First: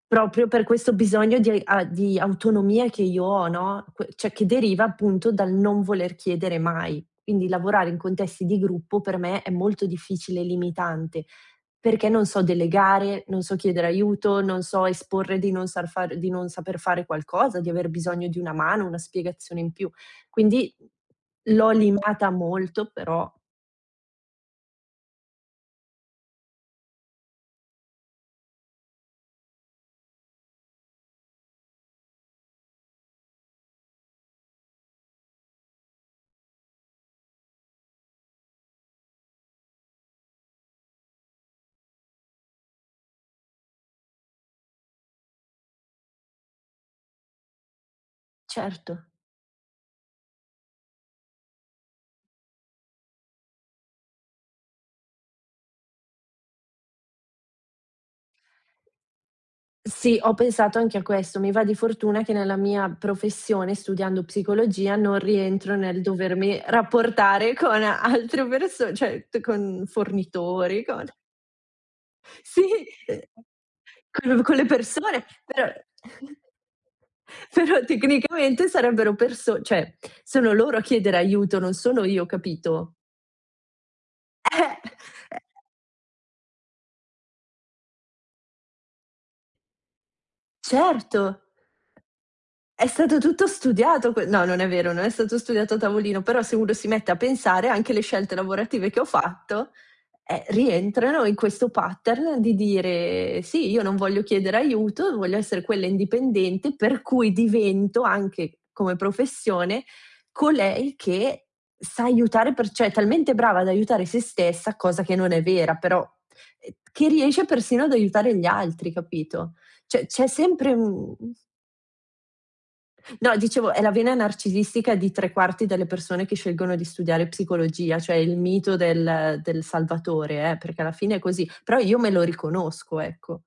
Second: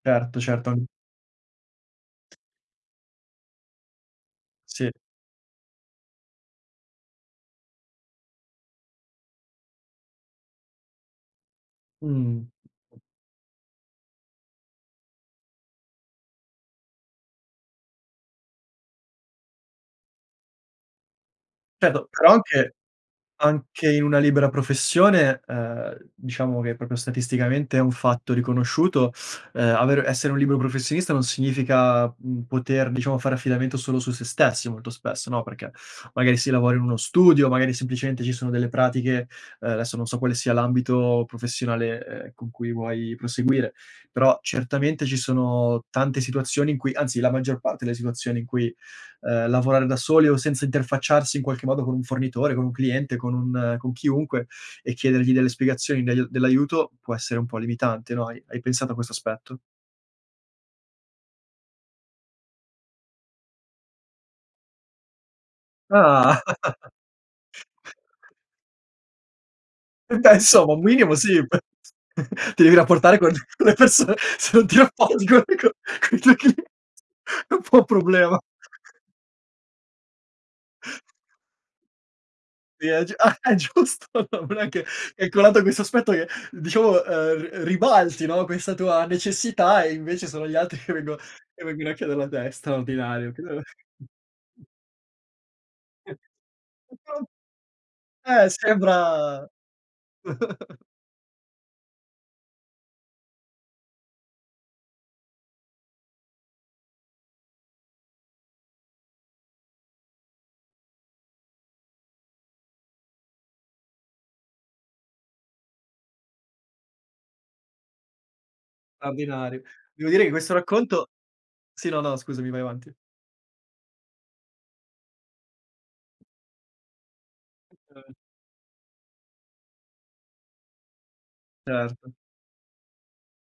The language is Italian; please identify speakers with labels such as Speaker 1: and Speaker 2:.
Speaker 1: Certo,
Speaker 2: Proprio per
Speaker 1: certo, an
Speaker 2: questo bisogno di a di autonomia che io ho, no, que cioè, che deriva
Speaker 1: Sì.
Speaker 2: appunto dal non voler chiedere mai. Quindi lavorare in contesti di gruppo per me è molto difficile e limitante, perché non so
Speaker 1: Mh.
Speaker 2: delegare, non so chiedere aiuto, non so esporre di non sar fare di non saper fare qualcosa, di aver bisogno di una mano, una spiegazione in più. Quindi, l'ho
Speaker 1: Certo,
Speaker 2: limata
Speaker 1: però anche
Speaker 2: molto, però
Speaker 1: anche in una libera professione, ehm, diciamo che proprio statisticamente è un fatto riconosciuto, ehm, aver essere un libero professionista non significa, mhmm, poter diciamo fare affidamento solo su se stessi molto spesso, no, perché magari si lavora in uno studio, magari semplicemente ci sono delle pratiche, ehm, adesso non so quale sia l'ambito professionale, ehm, con cui vuoi proseguire, però certamente ci sono tante situazioni in cui, anzi, la maggior parte delle situazioni in cui,
Speaker 2: Certo.
Speaker 1: ehm, lavorare da soli o senza interfacciarsi in qualche modo con un fornitore, con un cliente, con un con chiunque e chiedergli delle spiegazioni del dell'aiuto può essere un po' limitante, no. Hai hai pensato a questo aspetto?
Speaker 2: Sì, ho pensato anche a questo. Mi va di fortuna che nella mia professione, studiando psicologia, non rientro nel
Speaker 1: Ah!
Speaker 2: dovermi rapportare con altre perso cioè, t con
Speaker 1: Eh, beh, insomma, un
Speaker 2: fornitori, con
Speaker 1: minimo sì, p
Speaker 2: Sì,
Speaker 1: ti devi rapportare
Speaker 2: uhm
Speaker 1: con con le perso
Speaker 2: con
Speaker 1: se
Speaker 2: con le
Speaker 1: non ti
Speaker 2: persone,
Speaker 1: rapporti con con
Speaker 2: per
Speaker 1: con i tuoi clie è un po'
Speaker 2: però
Speaker 1: un problema!
Speaker 2: tecnicamente sarebbero perso cioè, sono loro a chiedere aiuto, non sono io,
Speaker 1: Sì
Speaker 2: capito?
Speaker 1: è g ah, è giusto,
Speaker 2: Eh,
Speaker 1: [unintelligible] è
Speaker 2: ehm
Speaker 1: colato questo aspetto che diciamo, uhm, r ribalti, no, questa tua necessità e invece sono gli altri che vengo
Speaker 2: Certo.
Speaker 1: che vengono a chiederlo a te.
Speaker 2: É stato
Speaker 1: Straordinario!
Speaker 2: tutto studiato que no, non
Speaker 1: [unintelligible]
Speaker 2: è vero, non è stato studiato a tavolino, però se uno si mette a
Speaker 1: [unintelligible]
Speaker 2: pensare anche le scelte
Speaker 1: Eh,
Speaker 2: lavorative che ho
Speaker 1: sembra
Speaker 2: fatto, eh, rientrano in questo pattern di dire: "Sì, io non voglio chiedere aiuto, voglio essere quella indipendente, per cui divento, anche come professione, colei che sa aiutare per cioè è talmente brava ad aiutare se stessa, cosa che non è vera, però, uhm, che riesce persino ad aiutare gli altri", capito?
Speaker 1: Straordinario.
Speaker 2: Cioè
Speaker 1: Devo dire
Speaker 2: c'è
Speaker 1: che questo
Speaker 2: sempre
Speaker 1: racconto
Speaker 2: un
Speaker 1: sì, no, no, scusami, vai avanti.
Speaker 2: no, dicevo, è la vena narcisistica di 3/4 delle persone che scelgono di studiare psicologia, cioè
Speaker 1: [unintelligible]
Speaker 2: il mito del del salvatore eh, perché alla fine è così, però io me
Speaker 1: Certo.
Speaker 2: lo riconosco, ecco.